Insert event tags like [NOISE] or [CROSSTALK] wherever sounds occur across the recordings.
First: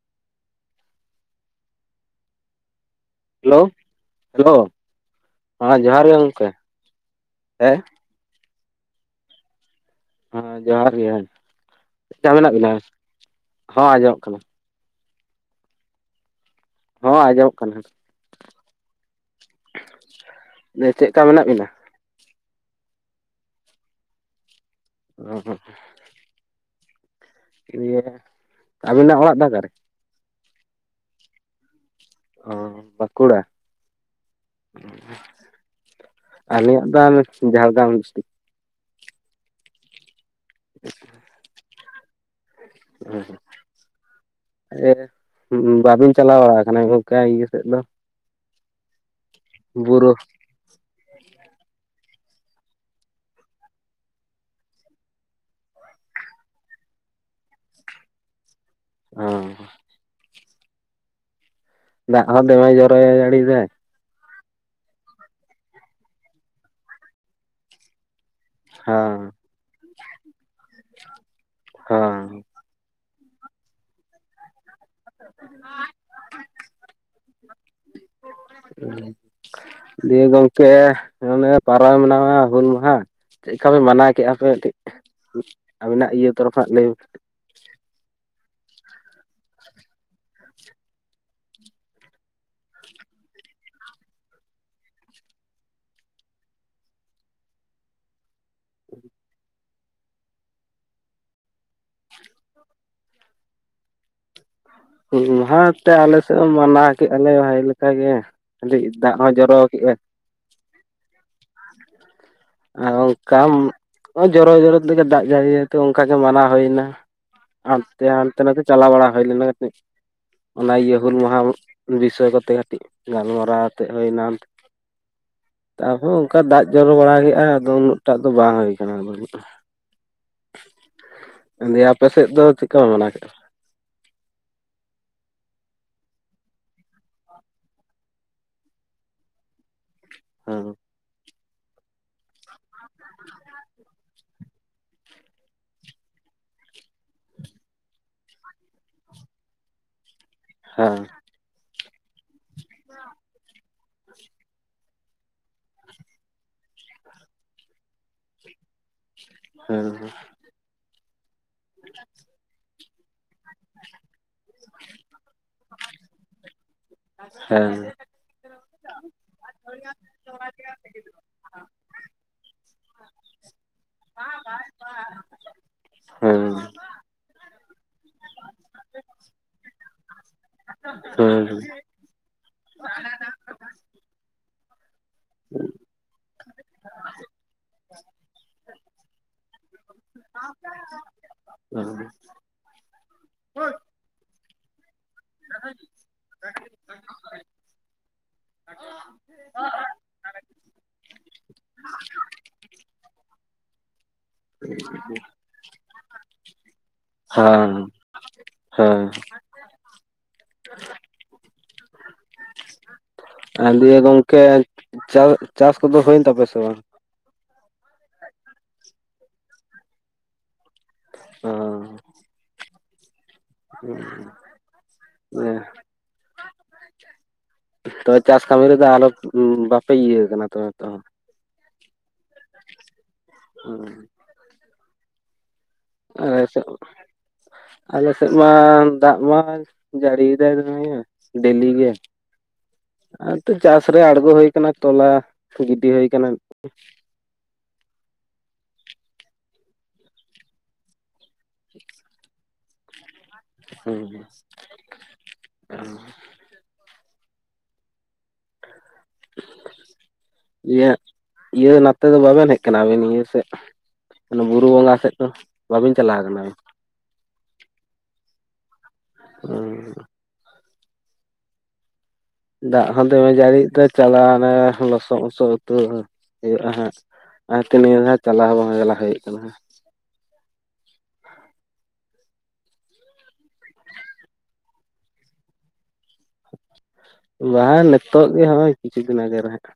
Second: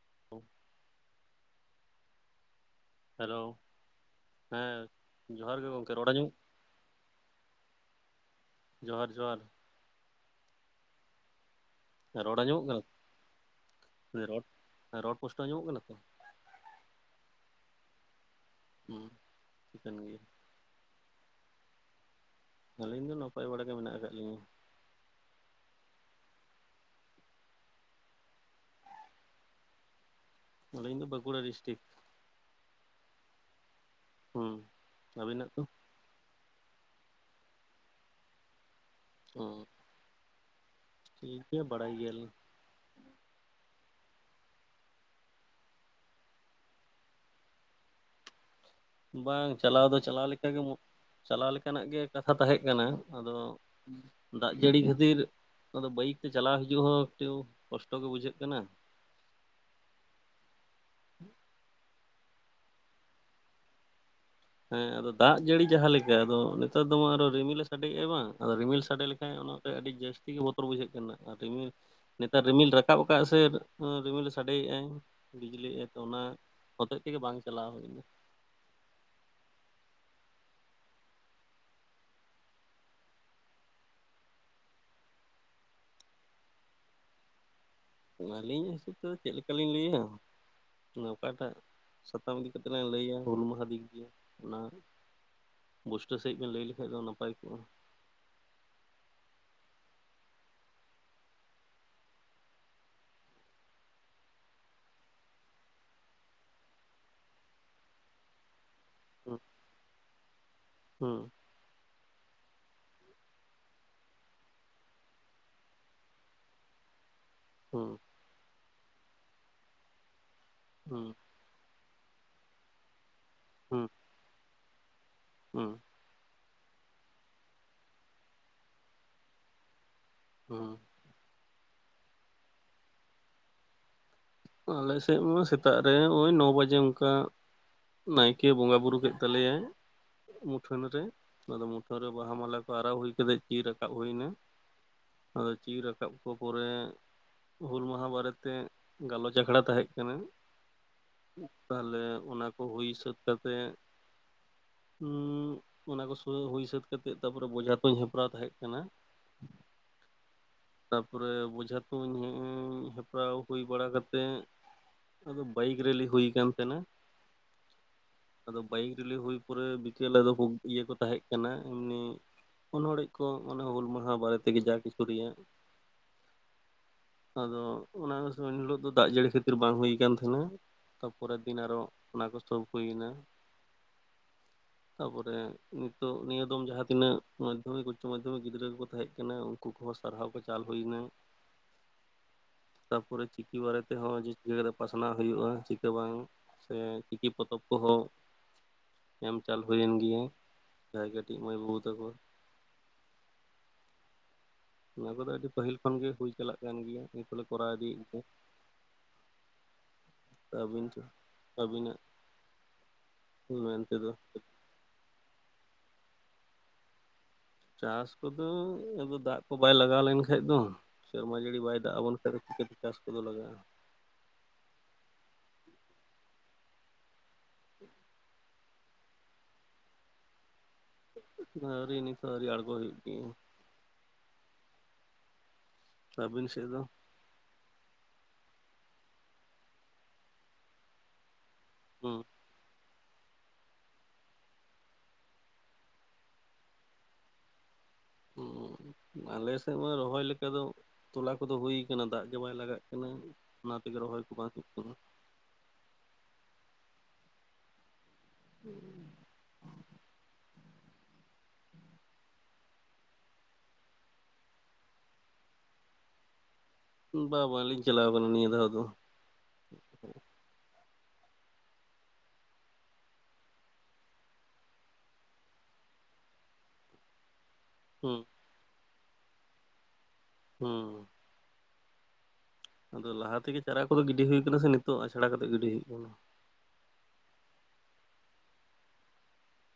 [UNINTELLIGIBLE] Hello, hello ᱦᱮᱸ ᱦᱮᱸ ᱜᱚᱝᱠᱮ ᱡᱚᱦᱟᱨ ᱨᱚᱲ ᱜᱮ ᱟᱸᱡᱚᱢᱚᱜ ᱜᱚᱝᱠᱮ᱾ ᱦᱳᱭ᱾ ᱡᱚᱦᱟᱨ, ᱡᱚᱦᱟᱨ᱾ ᱦᱮᱸ, ᱡᱚᱦᱟᱨ ᱜᱮ, ᱪᱮᱫ ᱞᱮᱠᱟ ᱨᱚᱲ ᱢᱮᱱᱟᱜ ᱟᱸᱡᱚᱢᱚᱜ ᱵᱮᱱᱟ? ᱠᱟᱱᱟ ᱦᱚᱸ ᱟᱸᱡᱚᱢᱚᱜ ᱠᱟᱱᱟ᱾ ᱦᱮᱸ ᱨᱚᱲ ᱯᱩᱥᱴᱟᱹᱣ ᱟᱸᱢᱚᱢᱚᱼᱜ ᱠᱟᱱᱟ ᱛᱚ᱾ ᱦᱚᱸ ᱟᱸᱡᱚᱢᱚᱜ ᱠᱟᱱᱟ, ᱦᱮᱹ ᱥᱮ᱾ ᱦᱩᱸ, ᱴᱷᱤᱠᱟᱹᱱ ᱜᱮᱭᱟ᱾ ᱪᱮᱫ ᱞᱮᱠᱟ ᱢᱮᱱᱟᱜ ᱵᱮᱱᱟ? ᱟᱹᱞᱤᱧ ᱫᱚ ᱱᱟᱯᱟᱭ ᱵᱟᱲᱟ ᱜᱮ ᱢᱮᱱᱟᱜ ᱟᱠᱟᱫ ᱞᱤᱧᱟᱹ᱾ [UNINTELLIGIBLE] ᱤᱭᱟᱹ ᱨᱮ᱾ ᱟᱹᱵᱤᱱᱟᱜ ᱚᱲᱟᱜ ᱫᱚ ᱚᱠᱟ ᱨᱮ? ᱟᱹᱞᱤᱧ ᱫᱚ ᱵᱟᱸᱠᱩᱲᱟ ᱰᱤᱥᱴᱤᱠ᱾ ᱚ ᱵᱟᱸᱠᱩᱲᱟ? ᱦᱩᱸ ᱚ ᱟᱹᱵᱤᱱᱟᱜ ᱫᱚ ᱟᱞᱤᱧᱟᱜ ᱫᱚ [UNINTELLIGIBLE] ᱡᱷᱟᱲᱜᱨᱟᱢ ᱰᱤᱥᱴᱤᱠ᱾ ᱦᱩᱸ᱾ ᱴᱷᱤᱠ ᱜᱮᱭᱟ ᱵᱟᱲᱟᱭ ᱜᱮᱭᱟᱞᱤᱧ᱾ ᱦᱮᱸᱻᱦᱮᱸ ᱮ ᱵᱟᱵᱤᱱ ᱪᱟᱞᱟᱣ ᱵᱟᱲᱟ ᱟᱠᱟᱱᱟ ᱜᱚᱢᱠᱮ ᱤᱭᱟᱹ ᱥᱮᱫ ᱫᱚ? ᱵᱟᱝ ᱪᱟᱞᱟᱣ ᱫᱚ ᱵᱩᱨᱩ ᱪᱟᱞᱟᱣ ᱞᱮᱠᱟᱱᱟᱜ ᱜᱮ ᱠᱟᱛᱷᱟ ᱛᱟᱦᱮᱸ ᱠᱟᱱᱟ, ᱟᱫᱚ ᱫᱟᱜ ᱡᱟᱹᱲᱤ ᱠᱷᱟᱹᱛᱤᱨ ᱵᱟᱭᱤᱠ ᱛᱮ ᱪᱟᱞᱟᱣ ᱦᱤᱡᱩᱜ ᱦᱚᱸ ᱠᱟᱹᱴᱤᱢ ᱠᱚᱥᱴᱚᱜ ᱜᱮ ᱵᱩᱡᱷᱟᱹᱜ ᱠᱟᱱᱟ᱾ ᱚ, ᱫᱟᱜ ᱦᱚᱸ ᱫᱮᱢᱮᱭ ᱡᱚᱨᱚᱭᱟ ᱡᱟᱹᱲᱤ ᱨᱮ ᱦᱮᱸ, ᱟᱫᱚ ᱫᱟᱜ ᱡᱟᱹᱲᱤ ᱡᱟᱦᱟᱸ ᱞᱮᱠᱟ ᱟᱫᱚ ᱱᱮᱛᱟᱨ ᱫᱚᱢᱮ ᱟᱨᱦᱚᱸ ᱨᱤᱢᱤᱞ ᱮ ᱥᱟᱰᱮ ᱮᱫᱼᱟ ᱵᱟᱝ, ᱟᱫᱚ ᱨᱤᱢᱤᱞ ᱥᱟᱰᱮ ᱦᱚᱸ ᱞᱮᱱᱷᱟᱱ ᱚᱱᱟᱛᱮ ᱟᱹᱰᱤ ᱡᱟᱹᱥᱛᱤ ᱜᱮ ᱵᱚᱛᱚᱨ ᱵᱩᱡᱷᱟᱹᱜ ᱠᱟᱱᱟ, ᱟᱨ ᱱᱮᱛᱟᱨ ᱦᱚᱸ ᱨᱤᱢᱤᱞ ᱨᱟ ᱨᱟᱠᱟᱵ ᱟᱠᱟᱫ ᱟᱭ ᱥᱮ ᱨᱤᱢᱤᱞᱮ ᱥᱟᱰᱮ ᱭᱮᱜ-ᱟᱭ᱾ ᱵᱤᱡᱽᱞᱤ ᱮᱛᱚ ᱚᱱᱟ ᱦᱚᱛᱮᱡ ᱛᱮᱜᱮ ᱵᱟᱝ ᱪᱟᱞᱟᱣ ᱦᱩᱭ ᱮᱱᱟ᱾ ᱦᱮᱸ ᱫᱮ ᱜᱚᱝᱠᱮ, ᱚᱱᱮ ᱯᱟᱨᱚᱢ ᱮᱱᱟ ᱦᱩᱞ ᱢᱟᱦᱟ ᱪᱮᱫ ᱞᱮᱠᱟ ᱵᱮᱱ ᱢᱟᱱᱟᱣ ᱠᱮᱫᱟ ᱯᱮ ᱠᱟᱹᱴᱤᱡ ᱟᱵᱤᱱᱟᱜ ᱤᱭᱟᱹ ᱛᱚᱨᱚᱯᱷ ᱞᱟᱹᱭ ᱟᱹᱞᱤᱧ ᱦᱤᱥᱟᱹᱵ ᱛᱮᱫᱚ ᱪᱮᱫ ᱞᱮᱠᱟᱞᱤᱧ ᱞᱟᱹᱭᱟ ᱚᱠᱟᱴᱟᱜ ᱥᱟᱛᱟᱢ ᱤᱫᱤ ᱠᱟᱛᱮᱜ ᱞᱟᱝ ᱞᱟᱹᱭᱟ ᱦᱩᱞ ᱢᱟᱦᱟ ᱫᱤᱱ ᱱᱤᱭᱮ ᱚᱱᱟ ᱵᱩᱥᱴᱟᱹ ᱥᱟᱺᱦᱤᱡ ᱵᱮᱱ ᱞᱟᱹᱭ ᱞᱮᱠᱷᱟᱱ ᱫᱚ ᱱᱟᱯᱟᱭ ᱠᱚᱜᱼᱟ᱾ ᱦᱩᱸ ᱦᱩᱞ ᱢᱟᱦᱟᱸ ᱛᱮ ᱟᱞᱮ ᱥᱮᱫ ᱮᱢ ᱢᱟᱱᱟᱣ ᱠᱮᱜᱟᱞᱮ ᱵᱷᱟᱜᱮ ᱞᱮᱠᱟ ᱜᱮ ᱠᱟᱴᱤᱡ ᱫᱟᱜ ᱦᱚᱸ ᱡᱚᱨᱚ ᱠᱮᱫᱼᱟ᱾ ᱦᱮᱸ ᱟᱨ ᱚᱱᱠᱟ ᱡᱚᱨᱚ-ᱡᱚᱨᱚ ᱛᱮᱜᱮ ᱫᱟᱜ ᱡᱟᱹᱲᱤ ᱟᱛᱮ ᱚᱱᱠᱟ ᱜᱮ ᱢᱟᱱᱟᱣ ᱦᱩᱭᱱᱟ᱾ ᱦᱩᱸ ᱦᱟᱱᱛᱮ ᱱᱟᱛᱮ ᱪᱟᱞᱟᱣ ᱵᱟᱲᱟ ᱦᱩᱭ ᱞᱮᱱᱟ ᱠᱟᱹᱴᱤᱡ ᱚᱱᱟ ᱤᱭᱟᱹ ᱦᱩᱸ ᱦᱩᱞ ᱢᱟᱦᱟ ᱵᱤᱥᱚᱭ ᱠᱚᱛᱮ ᱠᱟᱹᱴᱤᱡ ᱜᱟᱞᱢᱟᱨᱟᱣ ᱟᱛᱮᱫ ᱦᱩᱭᱱᱟ ᱦᱮᱸ ᱟᱨᱦᱚᱸ ᱚᱱᱠᱟ ᱫᱟᱜ ᱡᱚᱨᱚ ᱵᱟᱲᱟ ᱠᱮᱫᱼᱟ ᱟᱫᱚ ᱩᱱᱟᱹᱜ ᱴᱟᱜ ᱫᱚ ᱵᱟᱝ ᱦᱩᱭ ᱟᱠᱟᱱᱟ ᱟᱫᱚ ᱦᱩᱸ ᱫᱮ ᱟᱯᱮ ᱥᱮᱫ ᱫᱚ ᱪᱮᱫᱞᱮᱠᱟᱯᱮ ᱢᱟᱱᱟᱣ ᱠᱮᱫᱼᱟ ᱟᱞᱮᱥᱮᱫ ᱢᱟ ᱥᱮᱛᱟᱜ ᱨᱮ ᱱᱚᱜᱼᱚᱭ ᱱᱚ ᱵᱟᱡᱮ ᱚᱱᱠᱟ ᱱᱟᱭᱠᱮ ᱵᱚᱸᱜᱟ ᱵᱩᱨᱩ ᱠᱮᱫ ᱛᱟᱞᱮᱭᱟᱭ ᱦᱮᱸ ᱢᱩᱴᱷᱟᱹᱱ ᱨᱮ ᱚᱱᱟᱫᱚ ᱢᱩᱴᱷᱟᱹᱱ ᱨᱮ ᱵᱟᱦᱟ ᱢᱟᱞᱟ ᱠᱚ ᱟᱨᱟᱣ ᱦᱩᱭ ᱠᱟᱮᱫ ᱪᱤᱨ ᱨᱟᱠᱟᱵ ᱦᱩᱭ ᱮᱱᱟ ᱟᱫᱚ ᱪᱤᱨ ᱨᱟᱠᱟᱵ ᱠᱚ ᱯᱚᱨᱮ ᱦᱩᱞ ᱢᱟᱦᱟ ᱵᱟᱨᱮ ᱛᱮ ᱜᱟᱞᱚᱪ ᱟᱠᱷᱲᱟ ᱛᱟᱦᱮᱸ ᱠᱟᱱᱟ᱾ ᱦᱮᱸᱻᱦᱮᱸ ᱛᱟᱦᱚᱞᱮ ᱚᱱᱟ ᱠᱚ ᱦᱩᱭ ᱥᱟᱹᱛ ᱠᱟᱛᱮᱜ ᱚᱱᱟ ᱠᱚ ᱦᱩᱭ ᱥᱟᱛ ᱠᱟᱛᱮᱫ ᱛᱟᱨᱯᱚᱨᱮ ᱵᱚᱡᱷᱟ ᱛᱚᱧ ᱦᱮᱯᱨᱟᱣ ᱛᱟᱦᱮᱸ ᱠᱟᱱᱟ᱾ ᱦᱮᱸᱻ ᱦᱮᱸ ᱛᱟᱯᱚᱨᱮ ᱵᱚᱡᱷᱟ ᱛᱩᱧ ᱦᱮᱯᱨᱟᱣ ᱦᱩᱭ ᱵᱟᱲᱟ ᱠᱟᱛᱮ ᱟᱫᱚ ᱵᱟᱭᱤᱠ ᱨᱮᱞᱤ ᱦᱩᱭ ᱟᱠᱟᱱ ᱛᱟᱦᱮᱸᱱᱟ᱾ ᱟᱫᱚ ᱵᱟᱭᱤᱠ ᱨᱮᱞᱤ ᱦᱩᱭ ᱯᱚᱨᱮ ᱵᱤᱠᱮᱞ ᱟᱫᱚ ᱤᱭᱟᱹ ᱠᱚ ᱛᱟᱦᱮᱸᱫ ᱮᱢᱱᱤ ᱚᱱᱚᱲ ᱠᱚ ᱦᱩᱞ ᱢᱟᱦᱟ ᱚᱱᱟ ᱵᱟᱨᱮ ᱛᱮᱜᱮ ᱡᱟ ᱠᱤᱪᱷᱩ ᱨᱮᱭᱟᱜ ᱦᱮᱸ ᱟᱫᱚ ᱚᱱᱟ ᱤᱱ ᱦᱤᱞᱥᱜ ᱫᱚ ᱫᱟᱜ ᱡᱟᱹᱲᱤ ᱠᱷᱟᱹᱛᱤᱨ ᱵᱟᱝ ᱦᱩᱭᱩ ᱟᱠᱟᱱ ᱛᱟᱦᱮᱱᱟ ᱛᱟᱨᱯᱚᱨᱮ ᱦᱮᱸ ᱦᱮᱸ ᱫᱤᱱ ᱟᱨᱚ ᱚᱱᱟ ᱠᱚ ᱥᱚᱵ ᱦᱩᱭ ᱮᱱᱟ᱾ ᱛᱟᱯᱚᱨᱮ ᱱᱤᱛᱚᱜ ᱱᱤᱭᱟᱹ ᱫᱚ ᱡᱟᱦᱟᱸᱛᱤᱱᱟᱹᱜ ᱢᱟᱫᱽᱫᱷᱚᱢᱤᱠ ᱩᱪᱪᱚ ᱢᱟᱫᱽᱫᱷᱚᱢᱤᱠ ᱜᱤᱫᱽᱨᱟᱹ ᱠᱚ ᱠᱚ ᱛᱟᱦᱮᱸ ᱠᱟᱱᱟ ᱩᱱᱠᱩ ᱠᱚᱦᱚᱸ ᱥᱟᱨᱦᱟᱣ ᱠᱚ ᱪᱟᱞ ᱦᱩᱭᱱᱟ᱾ ᱦᱮᱸ ᱛᱟᱯᱚᱨᱮ ᱪᱤᱠᱤ ᱵᱟᱨᱮ ᱛᱮᱦᱚᱸ ᱪᱤᱠᱟᱹ ᱠᱟᱛᱮ ᱯᱟᱥᱱᱟᱣ ᱦᱩᱭᱩᱜᱼᱟ, ᱪᱤᱠᱟᱹ ᱵᱟᱝ ᱥᱮ ᱪᱤᱠᱤ ᱯᱚᱛᱚᱵ ᱠᱚᱦᱚᱸ ᱮᱢ ᱪᱟᱞ ᱦᱩᱭᱮᱱ ᱜᱮᱭᱟ ᱡᱟᱦᱟᱸᱭ ᱠᱟᱹᱴᱤᱡ ᱢᱟᱹᱭ ᱵᱟᱹᱵᱩ ᱛᱟᱠᱚ ᱚᱱᱟ ᱠᱚᱫᱚ ᱟᱹᱰᱤ ᱯᱟᱹᱦᱤᱞ ᱠᱷᱚᱱ ᱜᱮ ᱦᱩᱭ ᱪᱟᱞᱟᱜ ᱠᱟᱱ ᱜᱮᱭᱟ᱾ ᱱᱤᱛ ᱦᱚᱞᱮ ᱠᱚᱨᱟᱣ ᱦᱮᱸ ᱤᱫᱤ ᱮᱫ ᱜᱮ ᱦᱮᱸ᱾ ᱛᱟᱵᱤᱱ ᱛᱚ ᱟᱹᱵᱤᱱᱟᱜ᱾ ᱟᱨ ᱢᱮᱱ [INAUDIBLE] ᱛᱮᱫᱚ ᱜᱚᱝᱠᱮ ᱪᱟᱥ ᱪᱟᱥ ᱠᱚᱫᱚ ᱦᱩᱭᱮᱱ ᱛᱟᱯᱮᱭᱟ ᱥᱮ ᱵᱟᱝ? ᱪᱟᱥ ᱠᱚᱫᱚ ᱟᱫᱚ ᱫᱟᱜ ᱠᱚ ᱵᱟᱭ ᱞᱟᱜᱟᱣ ᱞᱮᱱᱠᱷᱟᱡ ᱫᱚ, ᱥᱮᱨᱢᱟ ᱚ ᱡᱟᱹᱲᱤ ᱵᱟᱭ ᱫᱟᱜ ᱟᱵᱚᱱ ᱠᱷᱟᱱ ᱫᱚ ᱪᱤᱠᱟᱹᱛᱮ ᱪᱟᱥ ᱠᱚᱫᱚ ᱞᱟᱜᱟᱼᱟ ᱾ [UNINTELLIGIBLE] ᱛᱚᱵᱮ ᱪᱟᱥ ᱠᱟᱹᱢᱤ ᱨᱮᱫᱚ ᱟᱞᱚ ᱵᱟᱯᱮ ᱤᱭᱟᱹ ᱠᱟᱱᱟ ᱱᱤᱛᱚᱜ ᱦᱚ ᱟᱹᱣᱨᱤ ᱱᱤᱛ ᱦᱚ ᱟᱹᱣᱨᱤ ᱟᱨᱜᱚ ᱦᱩᱭᱩᱜ [INAUDIBLE] [UNINTELLIGIBLE] ᱟᱹᱵᱤᱱ ᱥᱮᱫ ᱫᱚ [UNINTELLIGIBLE] ᱟᱞᱮ ᱥᱮᱫ ᱢᱟ ᱫᱟᱜ ᱢᱟ ᱡᱟᱹᱲᱤᱭ ᱮᱫᱟᱭ ᱫᱚᱢᱮ ᱜᱮ ᱰᱮᱞᱤ ᱜᱮ ᱦᱩᱸ ᱟᱨ ᱛᱚ ᱪᱟᱥ ᱨᱮ ᱟᱬᱜᱚ ᱦᱩᱭ ᱟᱠᱟᱱᱟ ᱛᱚᱞᱟ ᱜᱤᱰᱤ ᱦᱩᱭ ᱠᱟᱱᱟ ᱟᱞᱮ ᱥᱮᱫ ᱢᱟ ᱨᱚᱦᱚᱭ ᱞᱮᱠᱟ ᱫᱚ ᱛᱚᱞᱟ ᱠᱚᱫᱚ ᱦᱩᱭ ᱠᱟᱱᱟ ᱫᱟᱜ ᱜᱮ ᱵᱟᱭ ᱞᱟᱜᱟᱜ ᱠᱟᱱᱟ ᱚᱱᱟ ᱛᱮᱜᱮ ᱨᱚᱦᱚᱭ ᱦᱩᱸ ᱠᱚ ᱵᱟᱝ ᱦᱩᱭᱩᱜ ᱠᱟᱱᱟ᱾ [INAUDIBLE] [UNINTELLIGIBLE] ᱤᱭᱟᱹ ᱤᱭᱟᱹ ᱱᱟᱛᱮ ᱫᱚ ᱵᱟᱵᱮᱱ ᱦᱮᱡ ᱟᱠᱟᱱᱟ ᱟᱵᱮᱱ ᱱᱤᱭᱟᱹ ᱥᱮᱫ ᱵᱩᱨᱩ ᱵᱚᱸᱜᱟ ᱥᱮᱫ ᱫᱚ ᱵᱟᱵᱤᱱ ᱪᱟᱞᱟᱣ ᱠᱟᱱᱟ ᱵᱤᱱ ᱵᱟ ᱵᱟᱞᱤᱧ ᱪᱟᱞᱟᱣ ᱠᱟᱱᱟ ᱱᱤᱭᱟᱹ ᱫᱷᱟᱣ ᱫᱚ, [UNINTELLIGIBLE] ᱫᱟᱜ ᱦᱚᱸ ᱫᱚᱢᱮ ᱡᱟᱹᱲᱤ ᱫᱚᱭ ᱪᱟᱞᱟᱜᱼᱟ ᱚᱱᱮ ᱞᱚᱥᱚᱫᱼᱞᱚᱥᱚᱫ ᱩᱛᱩ ᱦᱩᱭᱩᱜᱼᱟ ᱦᱟᱸᱜ ᱟᱨ ᱛᱮ ᱱᱤᱭᱟᱹ ᱦᱩᱸ ᱫᱷᱟᱣᱜ ᱪᱟᱞᱟᱣ ᱦᱚᱸ ᱵᱟᱝ ᱪᱟᱞᱟᱣ ᱦᱩᱭ ᱠᱟᱱᱟ, ᱦᱩᱸ ᱟᱫᱚ ᱞᱟᱦᱟ ᱛᱮᱜᱮ ᱪᱟᱨᱟ ᱠᱚᱫᱚ ᱜᱤᱰᱤ ᱦᱩᱭ ᱠᱟᱱᱟ ᱥᱮ ᱱᱤᱛᱚᱜ ᱟᱪᱷᱟᱲᱟ ᱠᱟᱛᱮ ᱜᱤᱰᱤ ᱦᱩᱭᱩᱜ ᱠᱟᱱᱟ᱾ ᱵᱟᱝ ᱱᱤᱛᱚᱜ ᱜᱮ ᱱᱚ-ᱚᱭ ᱠᱤᱪᱷᱩ ᱫᱤᱱ ᱟᱜᱮ ᱨᱮ ᱦᱟᱸᱜ,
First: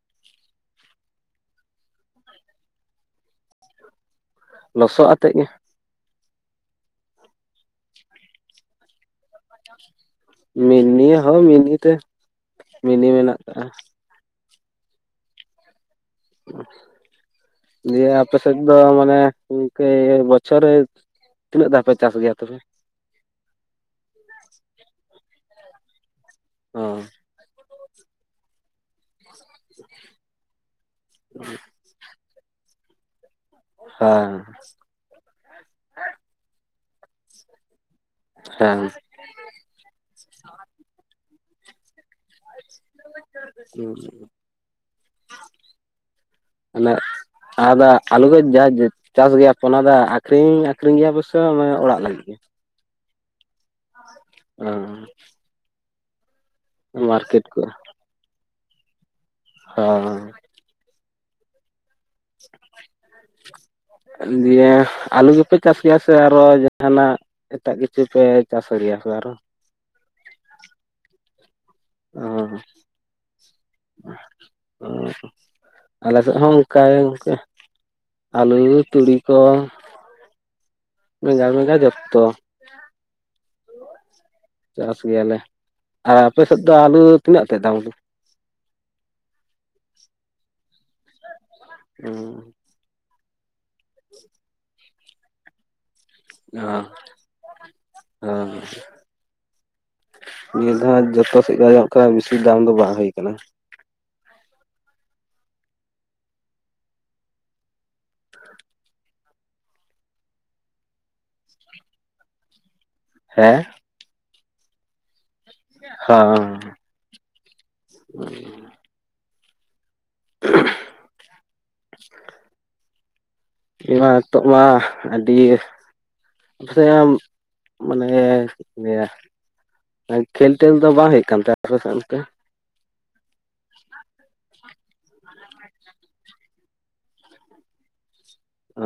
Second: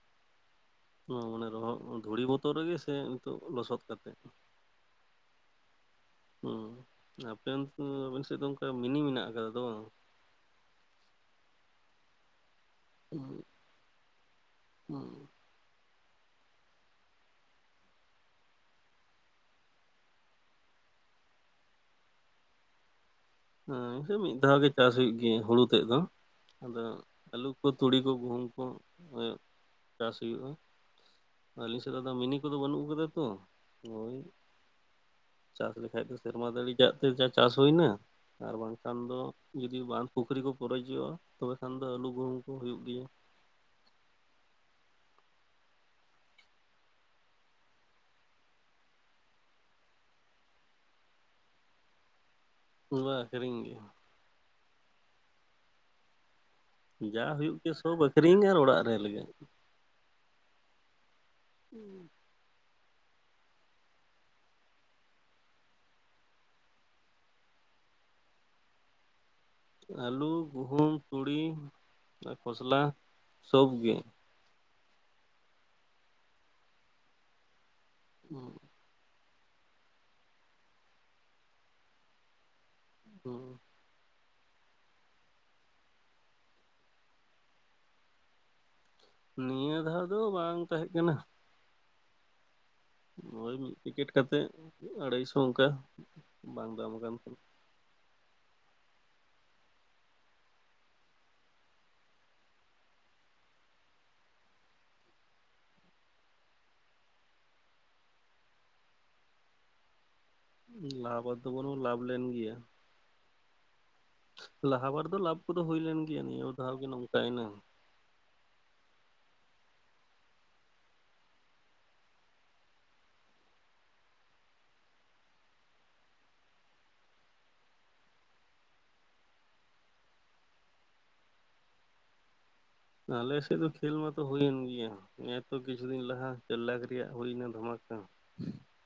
ᱢᱟᱱᱮ ᱨᱚᱦᱚᱲ ᱫᱷᱩᱲᱤ ᱵᱚᱛᱚᱨ ᱨᱮᱜᱮ ᱥᱮ ᱱᱤᱛᱚᱜ ᱞᱚᱥᱚᱫ ᱠᱟᱛᱮᱮᱫ? ᱞᱚᱥᱚ ᱟᱛᱮᱫ ᱜᱮ, ᱚ ᱟᱯᱮ ᱚᱱᱛᱮ ᱫᱚ [UNINTELLIGIBLE] ᱚᱱᱠᱟ ᱢᱤᱱᱤ ᱢᱮᱱᱟᱜ ᱟᱠᱟᱫᱟ ᱛᱚ ᱵᱟᱝ? ᱢᱤᱱᱤ ᱦᱚᱸ ᱢᱤᱱᱤ ᱛᱮ ᱢᱤᱱᱤ ᱢᱮᱱᱟᱜ ᱠᱟᱜᱼᱟ ᱾ [UNINTELLIGIBLE] ᱫᱤᱭᱮ ᱟᱯᱮ ᱥᱮᱫ ᱫᱚ ᱢᱟᱱᱮ ᱜᱚᱢᱠᱮ ᱵᱚᱪᱷᱚᱨ ᱛᱤᱱᱟᱹᱜ ᱫᱷᱟᱣ ᱯᱮ ᱪᱟᱥ ᱜᱮᱭᱟ ᱛᱚᱵᱮ? ᱦᱮ ᱢᱤᱫ ᱫᱷᱟᱣ ᱜᱮ ᱪᱟᱥ ᱦᱩᱭᱩᱜ ᱜᱮᱭᱟ ᱦᱩᱲᱩ ᱛᱮᱫ ᱫᱚ ᱚ ᱟᱫᱚ ᱟᱹᱞᱩ ᱠᱚ ᱛᱩᱲᱤ ᱠᱚ ᱜᱩᱦᱩᱢ ᱠᱚ ᱪᱟᱥ ᱦᱩᱭᱩᱜᱼᱟ᱾ ᱟᱹᱞᱤᱧ ᱥᱮᱫ ᱫᱚ ᱢᱤᱱᱤ ᱠᱚᱫᱚ ᱵᱟᱹᱱᱩᱜ ᱠᱟᱫᱟ ᱛᱚ ᱚᱭ ᱦᱮᱸ ᱪᱟᱥ ᱞᱮᱠᱷᱟᱡ ᱫᱚ ᱥᱮᱨᱢᱟ ᱡᱟᱹᱲᱤ ᱫᱟᱜ ᱛᱮ ᱡᱟ ᱪᱟᱥ ᱦᱩᱭᱱᱟ ᱟᱨ ᱦᱮᱸ ᱵᱟᱝᱠᱷᱟᱱ ᱫᱚ ᱡᱩᱫᱤ ᱵᱟᱸᱷ ᱯᱩᱠᱷᱨᱤ ᱠᱚ ᱯᱚᱨᱚᱡᱚᱜᱼᱟ ᱛᱚᱵᱮ ᱠᱷᱟᱱ ᱫᱚ ᱟᱹᱞᱩ ᱜᱩᱦᱩᱢ ᱠᱚ ᱦᱚ ᱦᱩᱭᱩᱜ ᱜᱮᱭᱟ᱾ [UNINTELLIGIBLE] [UNINTELLIGIBLE] [INAUDIBLE] ᱪᱟᱥ ᱜᱮᱭᱟ ᱯᱮ ᱚᱱᱟ ᱫᱚ ᱟᱠᱷᱨᱤᱧ ᱟᱠᱷᱨᱤᱧ ᱜᱮᱭᱟ ᱯᱮᱥᱮ ᱚᱱᱮ ᱚᱲᱟᱜ ᱞᱟᱹᱜᱤᱫ ᱜᱮ, ᱯᱩᱨᱟᱹ ᱟᱠᱷᱨᱤᱧᱜᱮ ᱦᱩᱸ ᱡᱟ ᱦᱩᱭᱩᱜ ᱠᱚ ᱜᱮᱭᱟ ᱥᱚᱵ ᱟᱠᱷᱨᱤᱧ ᱟᱨ ᱚᱲᱟᱜ ᱨᱮ ᱞᱟᱹᱜᱤᱫ, [INAUDIBLE] [INAUDIBLE] ᱫᱤᱭᱮ ᱟᱹᱞᱩ ᱜᱮᱯᱮ ᱪᱟᱥ ᱜᱮᱭᱟ ᱥᱮ ᱟᱨᱚ ᱡᱟᱦᱟᱱᱟᱜ ᱮᱴᱟᱜ ᱠᱤᱪᱷᱩ ᱯᱮ ᱪᱟᱥ ᱟᱹᱨᱤᱭᱟ ᱥᱮ ᱟᱨᱚ? ᱟᱹᱞᱩ ᱜᱩᱦᱩᱢ ᱛᱩᱲᱤ ᱟᱨ ᱚ ᱠᱷᱚᱥᱞᱟ ᱥᱚᱵᱜᱮ ᱾ ᱚ ᱟᱞᱮ ᱥᱮᱫ ᱦᱚᱸ ᱚᱱᱠᱮ ᱚᱱᱠ ᱟᱹᱞᱩ, ᱛᱩᱲᱤ ᱛᱚ, ᱢᱮᱜᱟᱲ ᱢᱮᱜᱟ ᱡᱚᱠᱛᱚ ᱦᱩᱸ ᱪᱟᱥ ᱜᱮᱭᱟ ᱞᱮ ᱟᱨ ᱟᱯᱮ ᱥᱮᱫ ᱫᱚ ᱟᱞᱩ ᱛᱤᱱᱟᱹᱜ ᱛᱮᱫ ᱫᱟᱢ ᱫᱚ? ᱱᱤᱭᱟᱹ ᱫᱷᱟᱹᱣ ᱫᱚ ᱵᱟᱝ ᱛᱟᱦᱮᱸ ᱠᱟᱱᱟ᱾ ᱦᱩᱸ ᱱᱚᱜᱼᱭ ᱢᱤᱫ ᱯᱮᱠᱮᱴ ᱠᱟᱛᱮᱜ ᱟᱲᱟᱭᱥᱚ ᱚᱱᱠᱟ ᱵᱟᱝ ᱫᱟᱢ ᱠᱟᱱ ᱛᱟᱦᱮᱸ᱾ ᱦᱩᱸ ᱱᱤᱭᱟᱹ ᱫᱷᱟᱣ ᱡᱚᱛᱚ ᱥᱮᱫ ᱟᱡᱚᱢᱚᱜ ᱠᱟᱱᱟ, ᱵᱮᱥᱤ ᱫᱟᱢ ᱫᱚ ᱵᱟᱝ ᱦᱩᱭ ᱟᱠᱟᱱᱟ᱾ ᱞᱟᱵᱷ ᱟᱫᱚ ᱵᱟᱹᱱᱩᱜ ᱞᱟᱵᱷ ᱞᱮᱱ ᱜᱮᱭᱟ᱾ ᱦᱮᱸ ᱞᱟᱦᱟ ᱵᱟᱨ ᱫᱚ ᱞᱟᱵᱷ ᱠᱚᱫᱚ ᱦᱩᱭ ᱞᱮᱱ ᱜᱮᱭᱟ, ᱱᱤᱭᱟᱹ ᱦᱚᱸ ᱫᱷᱟᱣ ᱜᱮ ᱱᱚᱝᱠᱟ ᱭᱮᱱᱟ᱾ [INAUDIBLE] [UNINTELLIGIBLE] [UNINTELLIGIBLE] ᱱᱤᱛᱚᱜ ᱢᱟ ᱟᱹᱰᱤ ᱥᱮ ᱢᱟᱱᱮ ᱪᱮᱫ ᱤᱧ ᱞᱟᱹᱭᱟ ᱠᱷᱮᱞ ᱴᱮᱞ ᱫᱚ ᱵᱟᱝ ᱦᱩᱭᱩᱜ ᱠᱟᱱ ᱛᱮ ᱟᱯᱮ ᱥᱮᱫ ᱚᱱᱛᱮ ᱟᱞᱮᱥᱮᱫ ᱫᱚ ᱠᱷᱮᱞ ᱢᱟᱛᱚ ᱦᱩᱭᱮᱱ ᱜᱤᱭᱟ, ᱱᱮᱜ ᱮ ᱛᱚ ᱠᱤᱪᱷᱩ ᱫᱤᱱ ᱞᱟᱦᱟ ᱪᱟᱨ ᱞᱟᱠᱷ ᱨᱮᱭᱟᱜ ᱦᱩᱭᱱᱟ ᱫᱷᱟᱢᱟᱠᱟ᱾ ᱚ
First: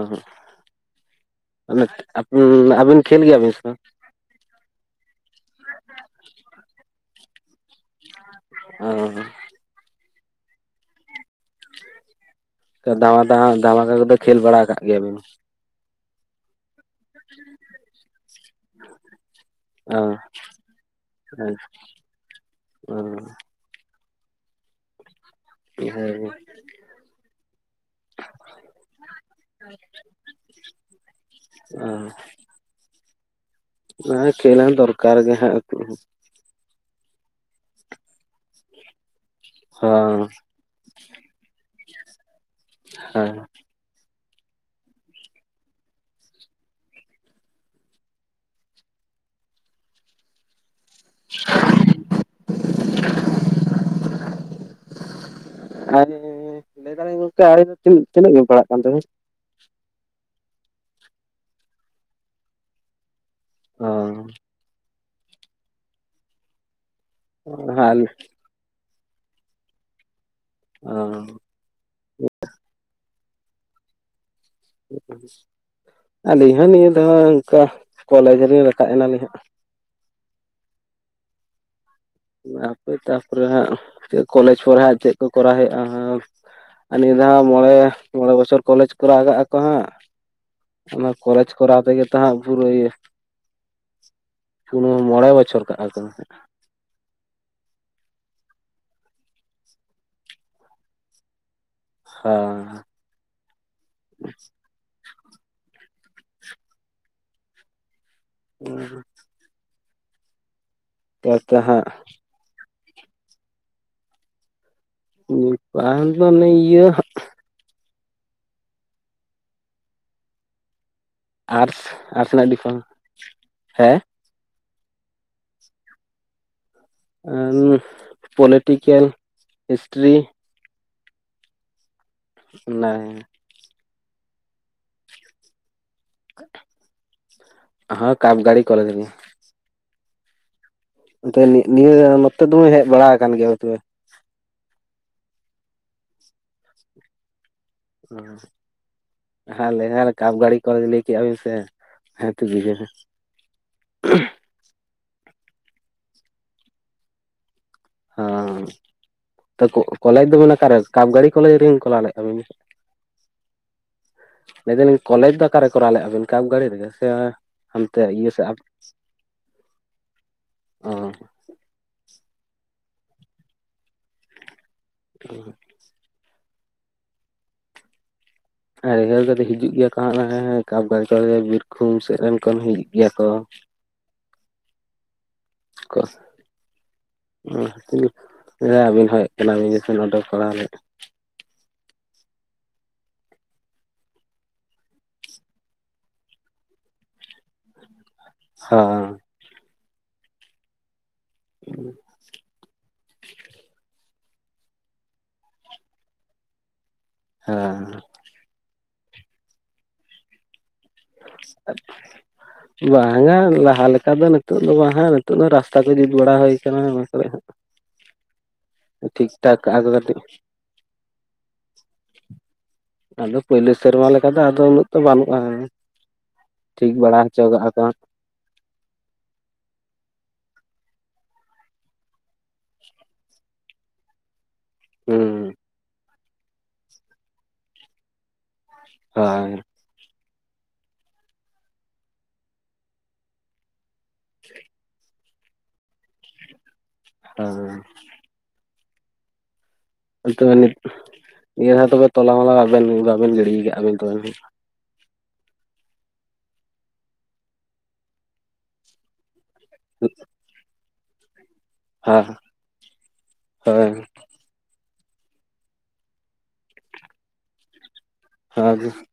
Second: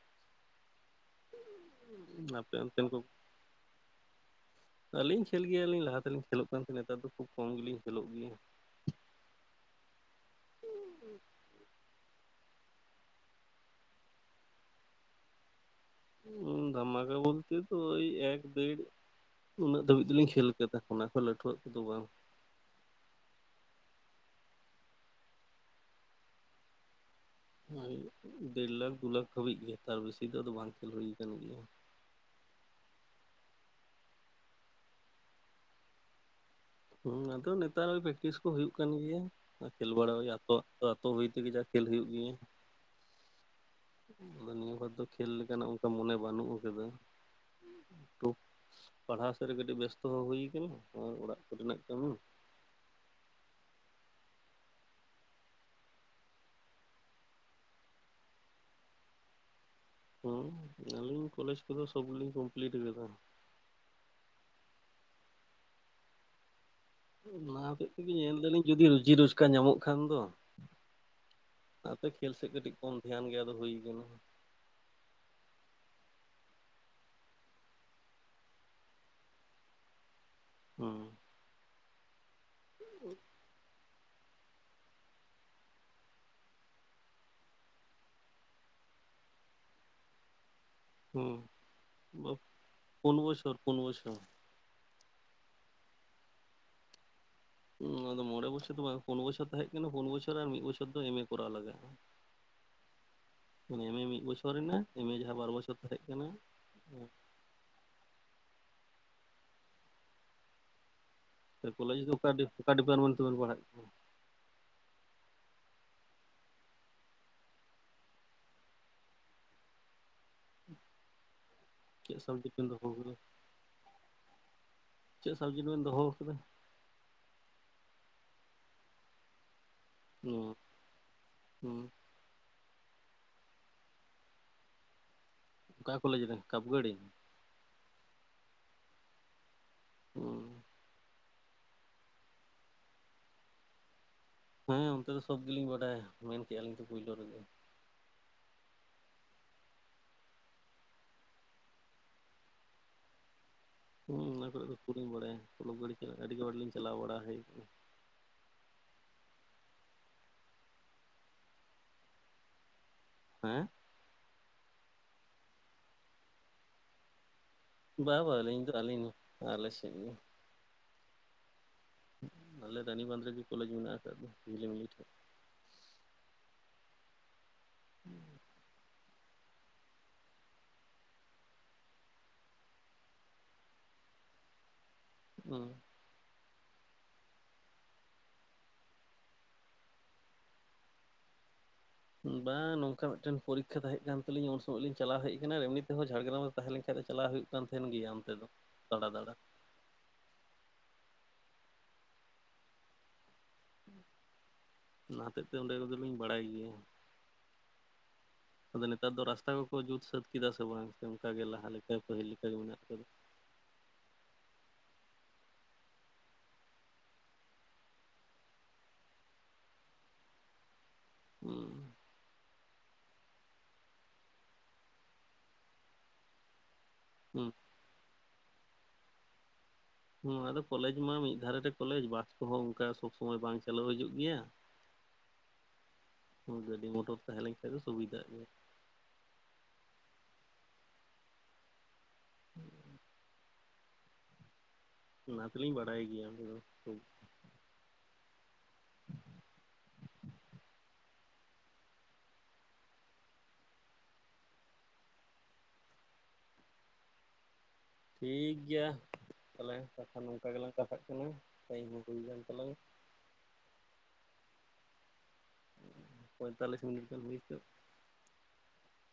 [UNINTELLIGIBLE] ᱟᱯᱮ ᱚᱱᱛᱮᱱ ᱠᱚ ᱟᱹᱵᱤᱱ ᱠᱷᱮᱞ ᱜᱮᱭᱟ ᱵᱤᱱ ᱥᱮ ᱵᱟᱝ? ᱟᱹᱞᱤᱧ ᱠᱷᱮᱞ ᱜᱮᱭᱟ ᱞᱤᱧ, ᱞᱟᱦᱟ ᱛᱮᱞᱤᱧ ᱠᱷᱞᱚᱜ ᱠᱟᱱ ᱛᱟᱦᱮᱸᱫ, ᱱᱮᱛᱟᱨ ᱫᱚ ᱠᱷᱩᱵ ᱠᱚᱢ ᱜᱤᱞᱤᱧ ᱠᱷᱮᱞ ᱜᱮᱭᱟ᱾ ᱚᱸ [UNINTELLIGIBLE] ᱫᱷᱟᱢᱟᱠᱟ ᱠᱚ ᱫᱚ ᱠᱷᱮᱞ ᱵᱟᱲᱟ ᱟᱠᱟᱫ ᱜᱮᱭᱟ ᱵᱤᱱ? ᱫᱷᱟᱢᱟᱠᱟ ᱵᱚᱞᱛᱮ ᱫᱚ ᱚᱭ ᱮᱠ ᱫᱮᱲ ᱩᱱᱟᱹᱜ ᱚ ᱫᱷᱟᱹᱵᱤᱡ ᱫᱩᱞᱤᱧ ᱠᱷᱮᱞ ᱠᱟᱫᱟ, ᱚᱱᱟ ᱠᱷᱚᱱ ᱞᱟᱹᱴᱩᱣᱟᱜ ᱠᱚᱫᱚ ᱵᱟᱝ᱾ ᱚᱸ ᱦᱮᱸ ᱦᱳᱭ ᱫᱮᱲ ᱞᱟᱠᱷ ᱫᱩ ᱞᱟᱠᱷ ᱦᱟᱹᱵᱤᱡ ᱜᱮ, ᱛᱟᱨ ᱵᱮᱥᱤ ᱫᱚ ᱟᱫᱚ ᱵᱟᱝ ᱠᱷᱮᱞ ᱦᱩᱭ ᱟᱠᱟᱱ ᱜᱤᱭᱟ᱾ ᱚᱸ ᱚᱱᱟᱜ ᱠᱷᱮᱞ ᱦᱚᱸ ᱫᱚᱨᱠᱟᱨ ᱜᱮ ᱦᱟᱸᱜ [UNINTELLIGIBLE] ᱦᱩᱸ ᱟᱫᱚ ᱱᱮᱛᱟᱨ ᱯᱮᱠᱴᱤᱥ ᱠᱚ ᱦᱩᱭᱩᱜ ᱠᱟᱱ ᱜᱤᱭᱟ ᱟᱨ ᱠᱷᱮᱞ ᱵᱟᱲᱟ ᱦᱚᱸ ᱚᱭ ᱟᱛᱚ ᱛᱚ ᱟᱛᱳ ᱦᱩᱭ ᱛᱮᱜᱮ ᱡᱟ ᱠᱷᱮᱞ ᱦᱩᱭᱩᱜ ᱜᱤᱭᱟ᱾ ᱦᱮᱸ ᱟᱫᱚ ᱱᱤᱭᱟᱹ ᱵᱟᱨ ᱫᱚ ᱠᱷᱮᱞ ᱞᱮᱠᱟ ᱱᱟᱜ ᱚᱱᱠᱟ ᱢᱚᱱᱮ ᱵᱟᱹᱱᱩᱜ ᱟᱠᱟᱫᱼᱟ᱾ ᱛᱚ ᱯᱟᱲᱦᱟᱣ ᱥᱮᱫ ᱨᱮ ᱠᱟᱹᱴᱤᱡ ᱵᱮᱥᱛᱚ ᱦᱩᱭᱩ ᱟᱠᱟᱱᱟ᱾ ᱚᱲᱟᱜ ᱠᱚᱨᱮᱱᱟᱜ ᱠᱟᱹᱢᱤ [INAUDIBLE] ᱟᱨ ᱞᱟᱹᱭ ᱫᱟ ᱞᱤᱧ ᱜᱚᱢᱠᱮ, ᱟᱵᱤᱱ ᱫᱚ ᱛᱤᱱ ᱛᱤᱱᱟᱜ ᱨᱮ ᱵᱤᱱ ᱯᱟᱲᱦᱟᱜ ᱠᱟᱱ ᱛᱮᱵᱤᱱ? ᱦᱩᱢ ᱟᱹᱞᱤᱧ ᱠᱚᱞᱮᱡᱽ ᱠᱚᱫᱚ ᱥᱚᱵᱽᱤᱞᱤᱧ ᱠᱚᱢᱯᱤᱞᱤᱴ ᱠᱟᱫᱟ᱾ ᱚᱸ ᱚᱱᱟ ᱦᱚᱛᱮᱡ ᱛᱮᱜᱮ ᱧᱮᱞ ᱮᱫᱟ ᱞᱤᱧ, ᱡᱚᱫᱤ ᱨᱚᱡᱤ ᱨᱩᱡᱠᱟᱨ ᱧᱟᱢᱚᱜ ᱠᱷᱟᱱ ᱫᱚ᱾ ᱚᱸ ᱟᱱᱟ ᱛᱮ ᱠᱷᱮᱞ ᱥᱮᱫ ᱠᱟᱹᱴᱤᱡ ᱠᱚᱢ ᱫᱷᱮᱭᱟᱱ ᱜᱮ ᱟᱫᱚ ᱦᱩᱭ ᱟᱠᱟᱱᱟ᱾ ᱟᱹᱞᱤᱧ ᱦᱚᱸ ᱱᱤᱭᱟᱹ ᱚᱱᱠᱟ ᱠᱚᱞᱮᱡᱽ ᱨᱮᱞᱤᱧ ᱨᱟᱠᱟᱵ ᱮᱱᱟ᱾ ᱦᱩᱸ ᱦᱟᱯᱮ ᱛᱟᱨᱯᱚᱨᱮ ᱦᱟᱸᱜ ᱪᱮᱫ ᱠᱚᱞᱮᱡᱽ ᱠᱚᱨᱮ ᱦᱟᱸᱜ ᱪᱮᱫ ᱠᱚ ᱠᱚᱨᱟᱣ ᱦᱩᱭᱩᱜᱼᱟ ᱦᱟᱸᱜ? ᱟᱨ ᱱᱤᱭᱟᱹ ᱫᱷᱟᱣ ᱢᱚᱬᱮ ᱢᱚᱬᱮ ᱵᱚᱪᱷᱚᱨ ᱠᱚᱞᱮᱡᱽ ᱠᱚᱨᱟᱣᱟᱜᱟᱜ ᱟᱠᱚ ᱦᱟᱸᱜ᱾ ᱚᱱᱟ ᱦᱩᱸ ᱠᱚᱞᱮᱡᱽ ᱠᱚᱨᱟᱣ ᱛᱮᱜᱮ ᱛᱚ ᱦᱟᱸᱜ ᱯᱩᱨᱟᱹ ᱤᱭᱟᱹ ᱯᱩᱱ ᱵᱚᱪᱷᱚᱨ ᱯᱩᱱ ᱵᱚᱪᱷᱚᱨ ᱯᱩᱨᱟᱹ ᱢᱚᱬᱮ ᱵᱚᱪᱷᱚᱨ ᱠᱟᱜ ᱠᱚ᱾ ᱚᱱᱟ ᱫᱚ ᱢᱚᱬᱮ ᱵᱚᱪᱷᱚᱨ ᱫᱚ ᱵᱟᱝ, ᱯᱳᱱ ᱵᱚᱪᱷᱚᱨ ᱛᱟᱦᱮᱸ ᱠᱟᱱᱟ᱾ ᱯᱳᱱ ᱵᱚᱪᱷᱚᱨ ᱟᱨ ᱢᱤᱫ ᱵᱚᱪᱷᱚᱨ ᱫᱚ ᱮᱢᱮ ᱠᱚᱨᱟᱣ ᱞᱟᱜᱟᱜᱼᱟ᱾ ᱦᱮᱸ ᱮᱢᱮ ᱢᱤᱫ ᱵᱚᱪᱷᱚᱨ ᱨᱮᱱᱟᱜ ᱮᱢᱮ ᱡᱟᱦᱟᱸ ᱵᱟᱨ ᱵᱚᱪᱷᱚᱨ ᱛᱟᱦᱮᱸᱜ ᱠᱟᱱᱟ᱾ [UNINTELLIGIBLE] ᱛᱟᱦᱞᱮ ᱦᱮᱸ ᱠᱚᱞᱮᱡᱽ ᱫᱚ ᱚᱠᱟ ᱰᱤᱯ ᱚᱠᱟ ᱰᱤᱯᱟᱨᱢᱮᱱᱴ ᱛᱮᱵᱤᱱ ᱯᱟᱲᱦᱟᱜ ᱠᱟᱱᱟ ᱰᱤᱯᱟᱨᱫᱚ ᱚᱱᱮ ᱤᱭᱟᱹ [INAUDIBLE] ᱟᱹᱨᱥ ᱪᱮᱫ ᱟᱨᱥ ᱨᱮᱱᱟᱜ ᱥᱟᱵᱡᱮᱠᱴ ᱵᱮᱱ ᱫᱚᱦᱚ ᱰᱤᱯᱟᱨᱢᱮᱱᱴ ᱟᱠᱟᱫᱟ ᱦᱮᱸ ᱪᱮᱫ ᱥᱚᱵᱡᱮᱴ ᱵᱤᱱ ᱫᱚᱦᱚ ᱠᱟᱫᱟ ᱩᱸᱻᱦᱜ ᱯᱚᱞᱮᱴᱤᱠᱮᱞ ᱦᱤᱥᱴᱨᱤ ᱩᱸᱻ ᱩᱜ ᱚᱱᱟᱜᱮ ᱚᱠᱟ ᱠᱚᱞᱮᱡᱽ ᱨᱮ ᱠᱟᱯᱜᱟᱲᱤ ᱦᱮᱸ ᱠᱟᱯᱜᱟᱲᱤ ᱠᱚᱞᱮᱡ ᱨᱮᱜᱮ ᱩᱸ ᱱᱮ ᱱᱤᱭᱟᱹ [INAUDIBLE] ᱱᱚᱛᱮ ᱫᱚᱢᱮ ᱦᱮᱡ ᱵᱟᱲᱟ ᱟᱠᱟᱱ ᱜᱮᱭᱟ ᱛᱚᱵᱮ ᱦᱮᱸ ᱚᱱᱛᱮ ᱫᱚ ᱥᱚᱵᱽ ᱜᱮᱞᱤᱧ ᱵᱟᱰᱟᱭᱟ ᱢᱮᱱ ᱠᱮᱜ-ᱟ ᱞᱤᱧ ᱛᱚ ᱯᱳᱭᱞᱳ ᱨᱮᱜᱮ ᱳᱜ ᱦᱮᱸ ᱞᱮᱭᱟᱞ ᱠᱟᱯ ᱜᱟᱹᱲᱤ ᱠᱚ ᱞᱟᱹᱭ ᱠᱮᱫᱼᱟ ᱵᱤᱱ ᱥᱮ ᱦᱮᱸ ᱴᱷᱤᱠ ᱜᱮᱭᱟ ᱦᱮᱸ ᱚᱱᱟ ᱠᱚᱨᱮ ᱫᱚ ᱠᱷᱩᱵ ᱞᱤᱧ ᱵᱟᱲᱟᱭᱟ [INAUDIBLE] ᱜᱟᱹᱰᱤ ᱪᱟᱞᱟᱜ ᱟᱹᱰᱤ ᱵᱟᱨ ᱞᱤᱧ ᱪᱟᱞᱟᱣ ᱵᱟᱲᱟ ᱦᱮᱡ ᱦᱚᱸ ᱛᱚ ᱠᱚᱠ ᱠᱚᱞᱮᱡᱽ ᱫᱚᱵᱮᱱ ᱚᱠᱟᱨᱮ ᱠᱟᱯᱜᱟᱲᱤ ᱠᱚᱞᱮᱡᱽ ᱨᱮ ᱠᱚᱨᱟᱣ ᱞᱮᱫ ᱠᱟᱵᱤᱱᱟ ᱦᱮᱸ ᱞᱟᱹᱭ ᱫᱟᱞᱤᱧ ᱠᱚᱞᱮᱡᱽ ᱫᱚ ᱚᱠᱟᱨᱮ ᱠᱚᱨᱟᱣ ᱞᱮᱜ-ᱟ ᱵᱤᱱ ᱠᱟᱯ ᱜᱟᱹᱲᱤ ᱨᱮᱜᱮ ᱥᱮ ᱦᱟᱱᱛᱮ ᱵᱟ ᱤᱭᱟᱹ ᱵᱟ ᱥᱮᱫ ᱟᱞᱤᱧ ᱫᱚ ᱟᱞᱤᱧ ᱟᱞᱮ ᱥᱮᱫ ᱜᱮ ᱚᱸ ᱟᱞᱮ ᱨᱟᱱᱤ ᱵᱟᱸᱫᱷ ᱨᱮ ᱜᱮ ᱠᱚᱞᱮᱡᱽ ᱢᱮᱱᱟᱜ ᱟᱠᱟᱫ ᱫᱚ ᱜᱤᱢᱞᱤ ᱴᱷᱮᱜ [UNINTELLIGIBLE] [INAUDIBLE] ᱦᱮ ᱩᱭᱦᱟᱹ ᱞᱮᱫᱟᱧ ᱦᱤᱡᱩᱜ ᱜᱮᱭᱟ ᱠᱚ ᱮᱸᱻ ᱦᱟᱜᱸ ᱠᱟᱯᱜᱟᱰᱤ ᱵᱤᱨᱵᱷᱩᱢ ᱥᱮᱫ ᱨᱮᱱ ᱠᱷᱚᱱ ᱦᱤᱡᱩᱜ ᱜᱮᱭᱟ ᱠᱚ ᱩᱸ ᱟᱵᱤᱱ ᱦᱚᱸ ᱦᱮᱡ ᱠᱟᱱᱟᱵᱤᱱᱠᱷᱚᱱ [INAUDIBLE] ᱚᱰᱚᱠ ᱠᱚᱨᱟᱣ ᱞᱮᱫ ᱵᱟᱝ ᱱᱚᱝᱠᱟ ᱢᱤᱫᱴᱮᱱ ᱯᱚᱨᱤᱠᱷᱟ ᱛᱟᱦᱮᱸ ᱠᱟᱱ ᱛᱟᱹᱞᱤᱧ ᱩᱱ ᱥᱚᱢᱚᱭ ᱞᱤᱧ ᱵᱟᱝ ᱱᱚᱝᱠᱟ ᱢᱤᱫᱴᱟᱝ ᱯᱚᱨᱤᱠᱠᱷᱟ ᱛᱟᱦᱮ ᱠᱟᱱ ᱛᱟᱞᱤᱧᱟ ᱩᱱ ᱥᱚᱢᱚᱭ ᱞᱤᱧ ᱪᱟᱞᱟᱣ ᱦᱮᱡ ᱟᱠᱟᱱᱟ ᱮᱢᱱᱤ ᱛᱮᱦᱚᱸ ᱡᱷᱟᱲᱜᱨᱟᱢ ᱨᱮ ᱛᱟᱦᱮᱸ ᱞᱮᱱ ᱠᱷᱟᱱ ᱫᱚ ᱪᱟᱞᱟᱣ ᱦᱩᱭᱩᱜ ᱠᱟᱱ ᱛᱟᱦᱮᱱ ᱜᱮᱭᱟ ᱚᱱᱛᱮ ᱫᱚ ᱦᱟᱸ ᱫᱟᱫᱟᱲᱟ ᱦᱮᱸ [INAUDIBLE] ᱚᱱᱟ ᱦᱚᱛᱮᱫ ᱛᱮ ᱚᱸᱰᱮ ᱠᱚᱫᱚ ᱞᱤᱧ ᱵᱟᱲᱟᱭ ᱜᱮᱭᱟ ᱦᱮᱸ ᱛᱚᱵᱮ ᱱᱮᱛᱟᱨ ᱫᱚ ᱨᱟᱥᱛᱟ ᱠᱚᱠᱚ ᱡᱩᱛ ᱥᱟᱹᱛ ᱠᱮᱫᱟ ᱥᱮ-ᱵᱟᱝ ᱵᱟᱝᱟ ᱞᱟᱦᱟ ᱞᱮᱠᱟ ᱫᱚ ᱱᱤᱛ ᱚᱜ ᱫᱚ ᱵᱟᱝ ᱦᱟᱸᱜ ᱱᱤᱛᱚᱜ ᱫᱚ ᱨᱟᱥᱛᱟ ᱜᱮ ᱡᱩᱛ ᱵᱟᱲᱟ ᱦᱩᱭ ᱟᱠᱟᱱᱟ ᱚᱱᱟ ᱠᱚᱨᱮ ᱦᱟᱸᱜ ᱴᱷᱤᱠ ᱴᱷᱟᱠ ᱟᱨᱫᱚ ᱠᱟᱴᱤᱡ ᱦᱩᱸ ᱟᱫᱚ ᱯᱳᱭᱞᱳ ᱥᱮᱨᱢᱟ ᱞᱮᱠᱟ ᱫᱚ ᱟᱫᱚ ᱩᱱᱟᱹᱜ ᱛᱚ ᱵᱟᱹᱱᱩᱜᱼᱟ ᱴᱷᱤᱠ ᱵᱟᱲᱟ ᱦᱚᱪᱚ ᱠᱟᱜᱼᱟ ᱠᱚ ᱱᱚᱣᱟ ᱫᱚ ᱠᱚᱞᱮᱡ ᱢᱟ ᱢᱤᱫ ᱫᱷᱟᱨᱮ ᱨᱮ ᱠᱚᱞᱮᱡ ᱵᱟᱥ ᱠᱚᱦᱚᱸ ᱚᱱᱠᱟ ᱥᱚᱵ ᱥᱚᱢᱚᱭ ᱵᱟᱝ ᱪᱟᱞᱩ ᱦᱤᱡᱩᱜ ᱜᱮᱭᱟ ᱦᱩᱸ ᱜᱟᱹᱰᱤ ᱢᱚᱴᱚᱨ ᱛᱟᱦᱮᱸ ᱞᱮᱱ ᱠᱷᱟᱱ ᱫᱚ ᱥᱩᱵᱤᱫᱷᱟᱜ ᱜᱮᱭᱟ ᱦᱟᱭ ᱦᱮᱸ [INAUDIBLE] ᱚᱱᱟ ᱫᱚ ᱞᱤᱧ ᱵᱟᱲᱟᱭ ᱜᱮᱭᱟ ᱟᱰᱮ ᱫᱚ [UNINTELLIGIBLE] [INAUDIBLE] ᱛᱚᱵᱮ ᱱᱤᱭᱟᱹ ᱵᱟᱨ ᱛᱚᱞᱟ ᱢᱚᱞᱟ ᱵᱟᱵᱮᱱ ᱜᱤᱰᱤ ᱟᱠᱟᱜ ᱵᱮᱱ ᱛᱚ? ᱴᱷᱤᱠ ᱜᱮᱭᱟ ᱛᱟᱦᱞᱮ ᱮᱠᱷᱚᱱ ᱱᱚᱝᱠᱟ ᱜᱮᱞᱟᱝ ᱠᱟᱛᱷᱟᱜ ᱠᱟᱱᱟ ᱴᱟᱭᱤᱢ ᱦᱚᱸ ᱦᱩᱭ ᱦᱳᱭ ᱠᱟᱱ ᱛᱟᱞᱟᱝᱟ᱾ ᱦᱳᱭ᱾ ᱯᱚᱸᱭᱛᱟᱞᱞᱤᱥ ᱢᱤᱱᱤᱴ ᱜᱟᱱ ᱦᱩᱭ ᱦᱚᱪᱚᱜ᱾ [UNINTELLIGIBLE]